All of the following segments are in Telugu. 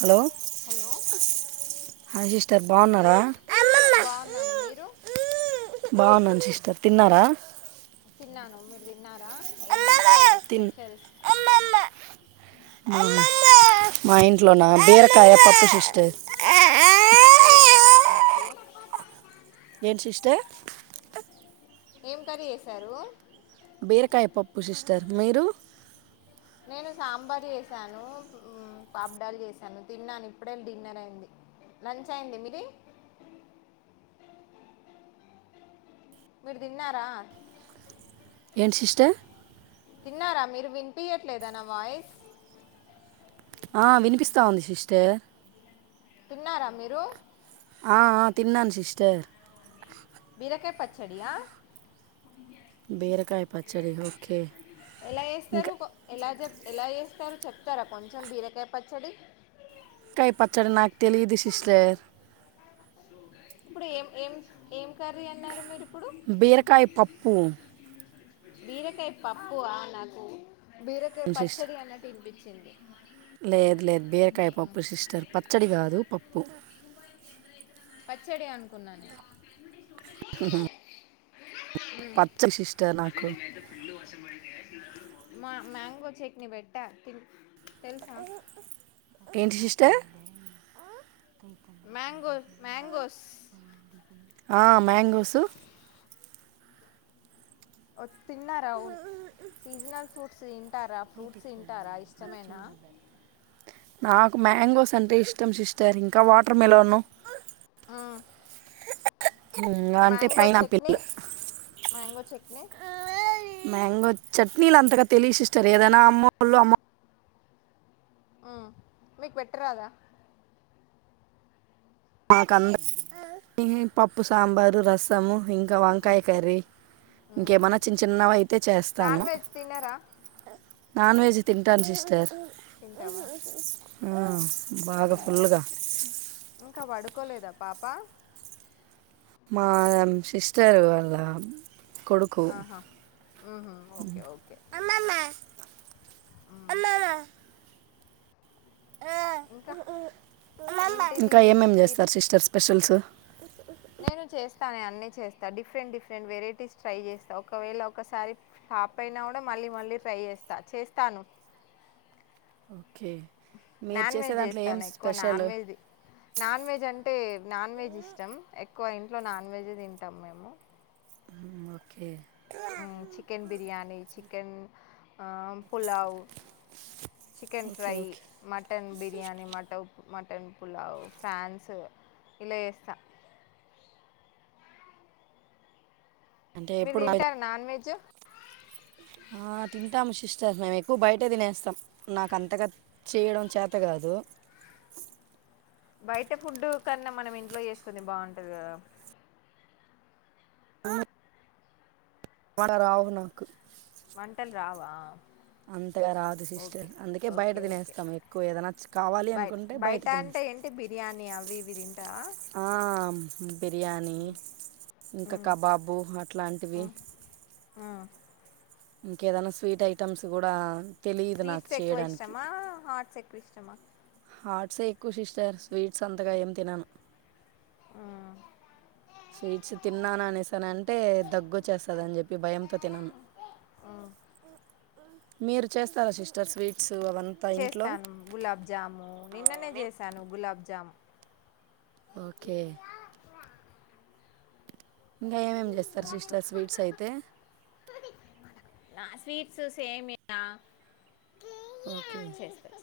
హలో హలో హాయ్ సిస్టర్ బాగున్నారా బాగున్నాను మీరు బాగున్నాను సిస్టర్ తిన్నారా తిన్నాను మీరు తిన్నారా ఏం చేశారు స్పెషల్ అవును మా ఇంట్లో నా బేరకాయ పప్పు సిస్టర్ బీరకాయ పచ్చిమిర్చి ఏంటి సిస్టర్ ఏం కర్రీ చేసారు బీరకాయ పప్పు సిస్టర్ మీరు నేను సాంబార్ చేసాను హ్మ్ పాప్ డాల్ చేసాను తిన్నాను ఇప్పుడే డిన్నర్ అయింది లంచ్ అయింది మీది మీరు తిన్నారా ఏంటి సిస్టర్ తిన్నారా మీరు వినిపయట్లేదా నా వాయిస్ ఆ వినిపిస్తాంది సిట్టర్ తిన్నారా మీరు ఆ ఆ తిన్నాన్ సిస్టర్ చడియా బేరకాయ పచ్చడి ఓకే ఎలా చేస్తారు ఇంకా కో ఎలా చెప్ ఎలా చేస్తారు చెప్తారా కొంచం బీరకాయ పచ్చడి కాయ్ పచ్చడి నాకు తెలియదు సిస్టర్ ఇప్పుడు ఏం ఏం ఏం కర్రీ అన్నారు మీరు ఇప్పుడు బీరకాయ పప్పు బీరకాయ పప్పు ఆ నాకు బీరకాయ సిస్టర్ పచ్చడి అన్నట్టు వినిపించింది లేదు లేదు బీరకాయ పప్పు సిస్టర్ పచ్చడి కాదు పప్పు పచ్చడి అనుకున్నాను పచ్చడి సిస్టర్ నాకు మా మ్యాంగో చట్నీ పెట్టా తిను ఏంటి సిస్టర్ మ్యాంగో మ్యాంగోస్ ఆ మ్యాంగోసు ఓ తిన్నారా అవును సీజనల్ ఫ్రూట్స్ తింటారా ఫ్రూట్స్ తింటారా ఇష్టమేనా నాకు మ్యాంగోస్ అంటే ఇష్టం సిస్టర్ ఇంకా వాటర్ మీలోన్ ఆ అంటే mango chutney pineapple mango chutney mango చట్నీలు అంతగా తెలియదు సిస్టర్ ఏదైనా అమ్మోలు అమ్మో ఆ మీకు పెట్టరాదా మాకంద ఈ పప్పు సాంబారు రసము ఇంకా మ్మ్. వంకాయ కర్రీ మ్మ్. ఇంకేమన్నా చిన్న చిన్నవి అయితే చేస్తాను అ నాన్ వెజ్ తింటాను సిస్టర్ తింటావా ఆ బాగా ఫుల్గా కోలేదా పాప మా సిస్టర్ వాళ్ళ కొడుకు ఆహా [unintelligible] ఓకే ఓకే మ్మ్ అలా ఇంకా ఏంటిది ఇంకా ఏం ఏం ఈరు చేస్తారు సిస్టర్ స్పెషల్స్ నేను చేస్ త అన్ని చేస్తా డిఫరెంట్ డిఫరెంట్ వెరైటీస్ ట్రై చేస్తా ఒకవేళ ఒకసారి పాప్ అయినా కూడా మ మళ్ళీ మళ్ళీ ట్రై చేస్తా చేస్తాను ఓకే మీరు నాన్ చేసే వెజ్ దాంట్లో ఏం చేస్తాను ఎక్కువ special non veg non veg అంటే నాన్ వెెజ్ ఇష్టం ఎక్కువ ఇంట్లో నాన్ వెెజ్ తింటాం మేము okay chicken biryani chicken pulao chicken okay fry okay mutton biryani మట మ టన్ పలావ్ ఫ్రాన్స్ ఇలా చేస్తా అంటే మీరు తింటారా నాన్ వెజ్ అ తింటాము సిస్టర్ మేము ఎక్కువ బయటే తినేస్తాం నాకు అంతగా చేయడం చేత కాదు బయట ఫుడ్డు కన్నా మనం ఇంట్లో చేసుకుంది బాగుంటది కదా టలు కూడా రావు నాకు వంటలు రావా అంతగా రాదు సిస్టర్ ఓకే అందుకే బయట ఓకే ఓకే తినేస్తాం ఎక్కువ ఏదైనాచ్చ కావాలి అనుకుంటే బయట తినే అంటే ఏంటి బిర్యానీ అవి ఇవి తింటా ఆ బిర్యానీ ఇంకా కబాబు అట్లాంటివి ఆ ఇంకేదైనా స్వీట్ ఐటమ్స్ కూడా తెలియదు నాకు స్వీట్స్ ఎక్కువ ఇష్టమా హార్ట్స్ ఎక్కువ ఇష్టమా హార్ట్సే ఎక్కువ సిస్టర్ స్వీట్స్ అంతగా ఏం తినమ్ ఆ స్వీట్స్ తిన్నాను అనేసాను అంటే దగ్గు చేస్తుందిని చెప్పి భయంతో తినము ఆ మీరు చేస్తారా సిస్టర్ స్వీట్స్ అవంతా ఇంట్లో చేస్తాను గులాబ్జాము నిన్ననే చేశాను గులాబ్జాము ఓకే ఇంకా ఏమేమి చేస్తారు సిస్టర్ స్వీట్స్ అయితే నా స్వీట్స్ సేమియా ఓకే చేస్తాను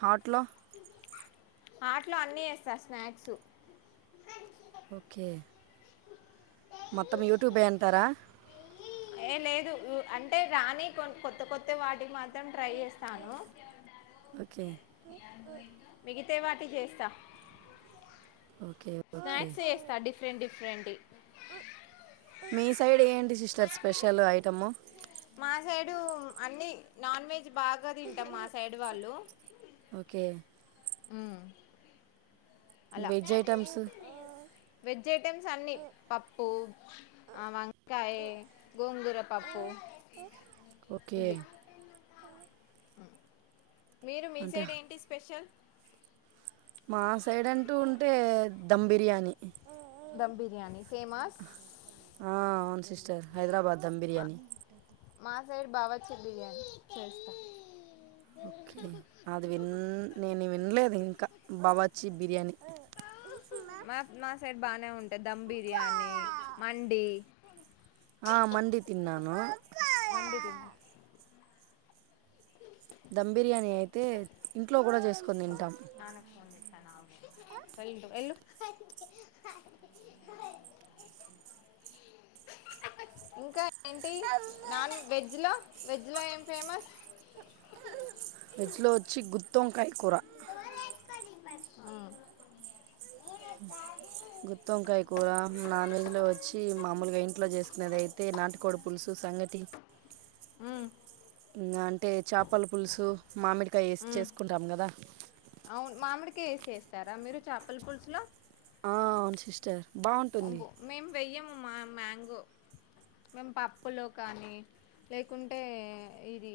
హాట్లో ఆట్లో అన్నీ చేస్తా స్నాక్స్ ఓకే మొత్తం యూట్యూబ్ అంటారా హే లేదు అంటే రాని కొ కొత్త కొత్త వాటికి మాత్రం ట్రై చేస్తాను ఓకే మిగితేవాని చేస్తా ఓకే ఓకే స్నాక్సే చేస్తా డిఫరెంట్ డిఫరెంట్వి మీ సైడ్ ఏంటి సిస్టర్ స్పెషల్ ఐటమ్ము మా సైడు అన్ని నాన్ వెజ్ బాగా తింటాం మా సైడ్ వాళ్ళు ఓకే అలా వెజ్ ఐటమ్స్ వెజ్ ఐటెమ్స్ అన్ని పప్పు ఆ వాంగ్ కాయ్ గోంగూరపప్పు ఓకే ఇవి మీరు అంటే మీిసైడ్ ఏంటి స్పెషల్ మా సైడ్ అంటూ ఉంటే ధమ్ బిర్యానీ ధమ్ బిర్యానీ ఫేమస్ చేస్త హైదరాబాద్ దమ్ మా బిర్యానీ మా సైడ్ బాగా వచ్చి బిర్యానీ చేస్తా ఓకే అది విన్ నేను వినలేదు ఇంకా బాబాచి బిర్యానీ అ మ మా సైడ్ బాగానే ఉంటద్ ధమ్ బిర్యానీ మండి ఆ మండి తిన్నాను మండి తిన్ ధమ్ బిర్యానీ అయితే ఇంట్లో కూడ చేసుకొని తింటాం ఎళ్లు ఇంకా ఏంటి నాన్ వెజ్ లో వెజ్ లో ఏం ఫేమస్ త్తోంకాయ కూర అ అ గుత్తి వంకాయ కూర నాన్ వెజ్ లో వచ్చి మామూలుగా ఇంట్లో చేసుకునేది అయితే నాటికోడు పులుసు సంగటి ఉ అంటే చేపల పులుసు మామిడికాయ వేసి ఉమ్, చేసుకుంటాము కదా చేస్తరా మీరు చేపల పులుసు లో ఆ అవున్ సిస్టర్ బాగుంటుంది మేము వెయ్యము మా మ్యాంగో మేము పప్పులో కానీ లేకుంటే ఇది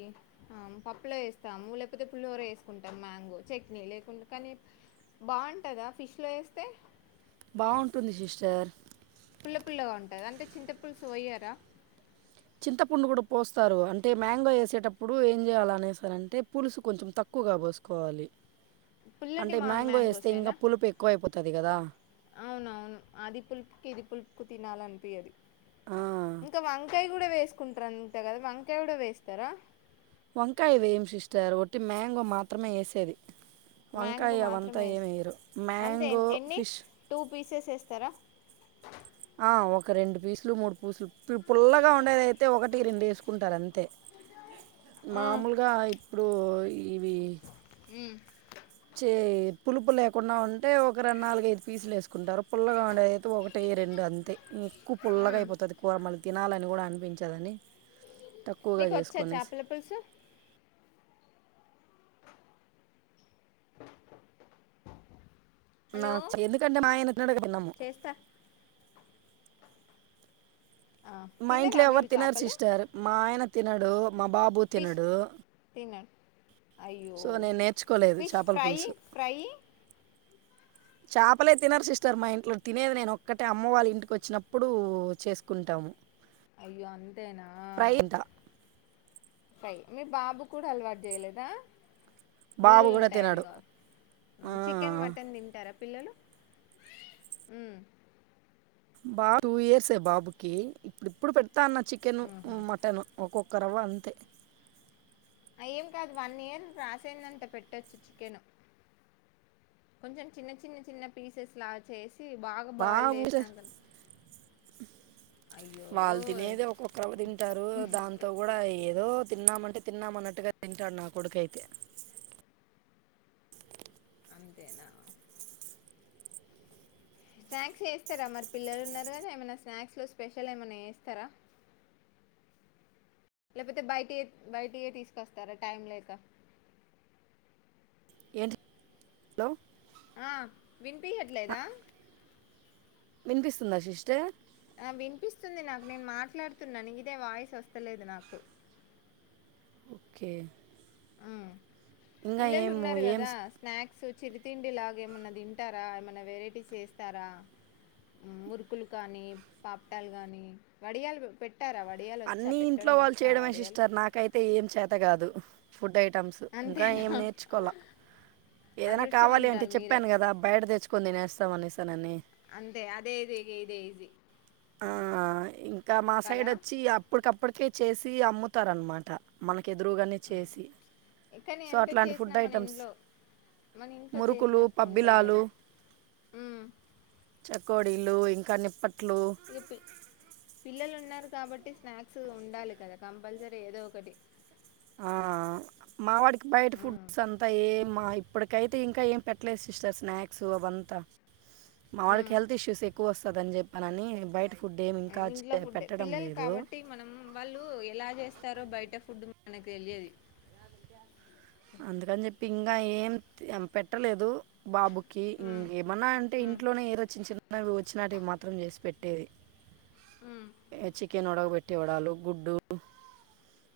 పప్పులో వేస్తాము లేకపోతే పులిహోర వేసుకుంటాము మ్యాంగో చట్నీ లేకుండ కానీ బాగుంటుందా ఫిష్లో వేస్తే బాగుంటుంది సిస్టర్ పుల్ల పుల్లగా ఉంటద అంటే చింత పులుసు పోయ్యరా చింతపండు కూడ పోస్తారు అంటే మ్యాంగో వేసేటప్పుడు ఏం చేయాల అనేస్తారంటే పులుసు కొంచెం తక్కువ ఎక్కువగా పోసుకోవాలి పుల్లటి అంటే మా మ్యాంగో వేస్తే ఇంక మ్యాంగోసేనా పులుపు ఎక్కువైపోతుంది కదా అవునవును అది పులుపుకి ఇది పులుపు కి ఎక్కువ తినాలనిపిియదు ఆ, ఇంకా వంకాయ కూడా వే వేసుకుంటారంత కదా వంకాయ కుడ వేస్తారా వంకాయ వేమ్ సిస్టర్ ఒట్టి మ్యాంగో మాత్రమే వేసేది మ్యాంగో వంకాయ అవంతా మాత్రమే ఏస్ ఏమేయరు మ్యాంగో ఫిష్ పీసేస్ వేస్తరా ఆ ఒక రెండు పీసులు మూడు పీసులు పుల్లగా ఉండేదయితే ఒకటి రెండు వేసుకుంటారు అంతే హ్మ్. మామూల్గా ఇప్పుడు ఇవి ఉమ్ చె పులుపు లేకుండా ఉంటే ఒక రెండు నాలుగైదు పీసులు వేసుకుంటారు పుల్లగా ఉండేది అయితే ఒకటి ఈ రెండు అంతే ఎక్కువ పుల్లగా హ్మ్. అయిపోతది కూర మనక్ తినాలిని కూడా అనిపించదని తక్కువగ నీకొచ్చా చేసుకుొనే చేపల పులుసు? అ నా చెందు కంటే మాయ నిట్న పన్నమ్మ [unintelligible] చేస్తా. ఆ మా తిన్నరా ఇంట్లో ఎవరు మీరు తినరు చేపలు? సిస్టర్ మా ఆయన తినడు మా బాబు ఫిష్ తినడు తినరు. అయ్యో! సో నేను నేర్చుకోలేదు ఫిష్ చేపల ఫ్రై, పులుసు ఫ్రై చేపలే తినరు సిస్టర్ మా ఇంట్లో తినేది నేను ఒక్కటే అమ్మ వాళ్ళ ఇంటికి వచ్చినప్పుడు చేసుకుంటాము అయ్యో అంతేనా ఫ్రై తింటా సై మీ బాబు కూడా అలవాటు చేయలేదా బాబు ముళ్ళులు కూడా తినడు ఉంటాయనగా ఆ చికెన్ మటన్ తింటారా పిల్లలు ఉం బా టూ ఇయర్సే బాబుకి ఇప్పుడు ఇప్పుడు పెడతా ఉన్న చికెను మటన్ ఒక్కొక్క కరవ అంతే ఏమ్ కాదు వన్ ఇయర్ క్రాస్ అయిందంటే పెట్టొచ్చు చికెను కొంచెం చిన్న చిన్న చిన్న పీసెస్ లాగా చేసి బాగా బాయిల్డ్ బాబు ఏసినంక వాళ్ళు తినేదే ఒక్కొక్కరవ తింటారు దాంతో కూడా ఏదో తిన్నామంటే తిన్నామన్నట్టుగా తింటాడు నా కొడుకైతే అంతేనా స్నాక్స్ చేస్తారా మరి పిల్లలు ఉన్నారు కదా ఏమైనా స్నాక్స్ లో స్పెషల్ ఏమైనా చేస్తారా అ లేకపోతే బయటి బయటియ తీసుకొస్తారా టైమ్ లేక ఏంటి హలో ఆ ఆ, వినిపియట్లేదా వినిపిస్తుందా సిస్టర్ ఆ వినిపిస్తుంది నాకు నేను మాట్లాడుతున్నాను ఇదే వాయిస్ వస్తలేదు నాకు ఓకే ఆ ఇంకా పిల్లలు ఏం ఉన్నారు కదా ఏం స్నాక్స్ చిరి తిండి లాగ ఏమన్నా తింటారా ఏమన్నా వెరైటీస్ చేస్తారా ఉం మురుకులు కానీ పాపటాలు కానీ వడియాలు పెట్ అన్ని ఇంట్లో వాళ్ళు చేయడమే వడియాలు సిస్టర్ నాకైతే ఏం చేత కాదు ఫుడ్ ఐటమ్స్ ఇంకా అంతేనా ఏం నేర్చుకోల ఏదైనా కావాలి అంటే అదృష్టవంతురాలు మీరే చెప్పాను కదా బయట తెచ్చుకుని తినేస్తాం అనేసి నని అంతే అదే ఇది ఇగ ఇదే ఈజీ ఆ ఇంకా మా సైడ్ కదా వచ్చి అప్పటికప్పు ఇప్పటికి చేసి అమ్ముతారనమాట మనకి ఎదురుగానే ఉమ్. చేసి కానీ సో ఎంత అట్లాంటి చేసినా ఫుడ్ మన ఐటమ్స్ ఇంట్లో మన ఇంట్లో మురుకులు చేసినట్టు ఉండయి పబ్బిలాలు కదా ఉమ్. చకోడీలు ఇంకా నిప్పట్లు ఎపి పిల్లలు ఉన్నారు కాబట్టి స్నాక్స్ ఉండాలి కదా కంపల్సరీ ఏదో ఒకటి ఆ మా వాడికి బయట ఉమ్ ఫుడ్స్ అంతా ఏ మా ఇప్పటికైతే ఇంకా ఏం పెట్టలేదు సిస్టర్ స్నాక్స్ వంత మా వాడికి ఉమ్, హెల్త్ ఇష్యూస్ ఎక్కువ వస్త దిని చెప్పానినని బయట ఫుడ్ ఏమి ఇంకా ఉం ఇంట్లో చే- ఫుడ్డే పెట్టడం పిల్లలు లేదు కాబట్టి మనం వాళ్ళు ఎలా చేస్తారో బయట ఫుడ్ మనకి తెలియది ఇంగ ఏం పెట్టలేదు బాబు ఉమ్ ఏమన్నా అంటే ఉమ్ ఇంట్లోనే [unintelligible] వచ్చినటివి మాత్రం చేసి పెట్టేది ఉమ్ హ చికెన్ ఉడగబెట్ట ఇవ్వడాలు గుడ్డు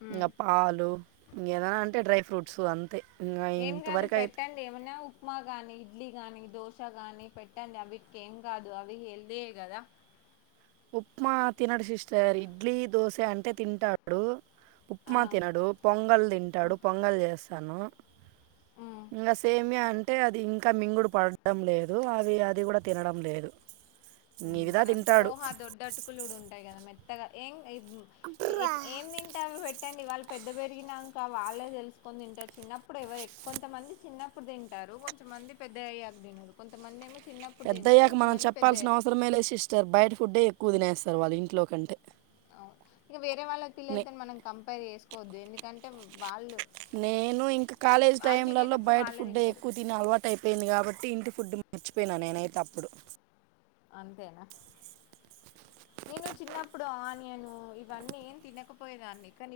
ఉమ్ ఇంగ పాలు ఇంకేదైనా అంటే డ్రై ఫ్రూట్స్ అంతే ఇంకా ఏం కాదు ఇంతవరకు అయితే పెట్టండి ఏమన్నా ఉప్మా గానీ ఇడ్లీ గాని దోషగాని పెట్టండి అవిటికెం కాదు అవి [unintelligible] కదా ఉప్మా తినడు సిస్టర్ ఇడ్లీ దోశ అంటే తింటాడు ఆ ఉప్మా తినడు పొంగల్ తింటాడు పొంగల్ చేస్తాను ఉమ్ ఇంగ సేమియా అంటే అది ఇంకా మింగుడు పడడం లేదు అవి అది కూడ తినడం లేదు మన [unintelligible] తింటాడు [unintelligible] దొడ్డటుకులు ఉంటాయి కదా మెత్తగా ఏం ఏం తింటే పెట్టండి వాళ్ళ పెద్ద పెరిగినాక వాళ్ళే తెలుసుకొని తింటారు చిన్నప్పుడు ఎవరు ఎ కొంత మంది చిన్నప్పుడు తింటారు కొ మంది పెద్ద అయ్యాక తినడు కొంతమంది ఏమో చిన్నప్పుడు తినరు పెద్దయ్యాక మనం కొంతమంది పెద్దయ్యాక చెప్పాల్సిన అవసరమే లేదు సిస్టర్ బయట ఫుడ్డే ఎక్కువ తినేస్తారు వాళ్ళు ఇంట్లో కంటే ఇంక వేరే నే వాళ్ళకిిల్లళ్తే మనం కంపేర్ చేసుకోవద్దు ఎందుకంటే వాళ్ళు నేను ఇంక కాలేజ్ వాళ్ళు టైంలలో తినేటప్పుడు బయట వాళ్ళే ఫుడ్ తింటారు ఎక్కువ తిని అలవాటు అయిపోయింది కాబట్టి ఇంటి ఫుడ్డు మర్చిపోయినా నేనైతే అప్పుడు అంతేనా నేను చిన్నప్పుడు ఆనియను ఇవన్నీ ఏం తినకపోయేదాన్ని [unintelligible]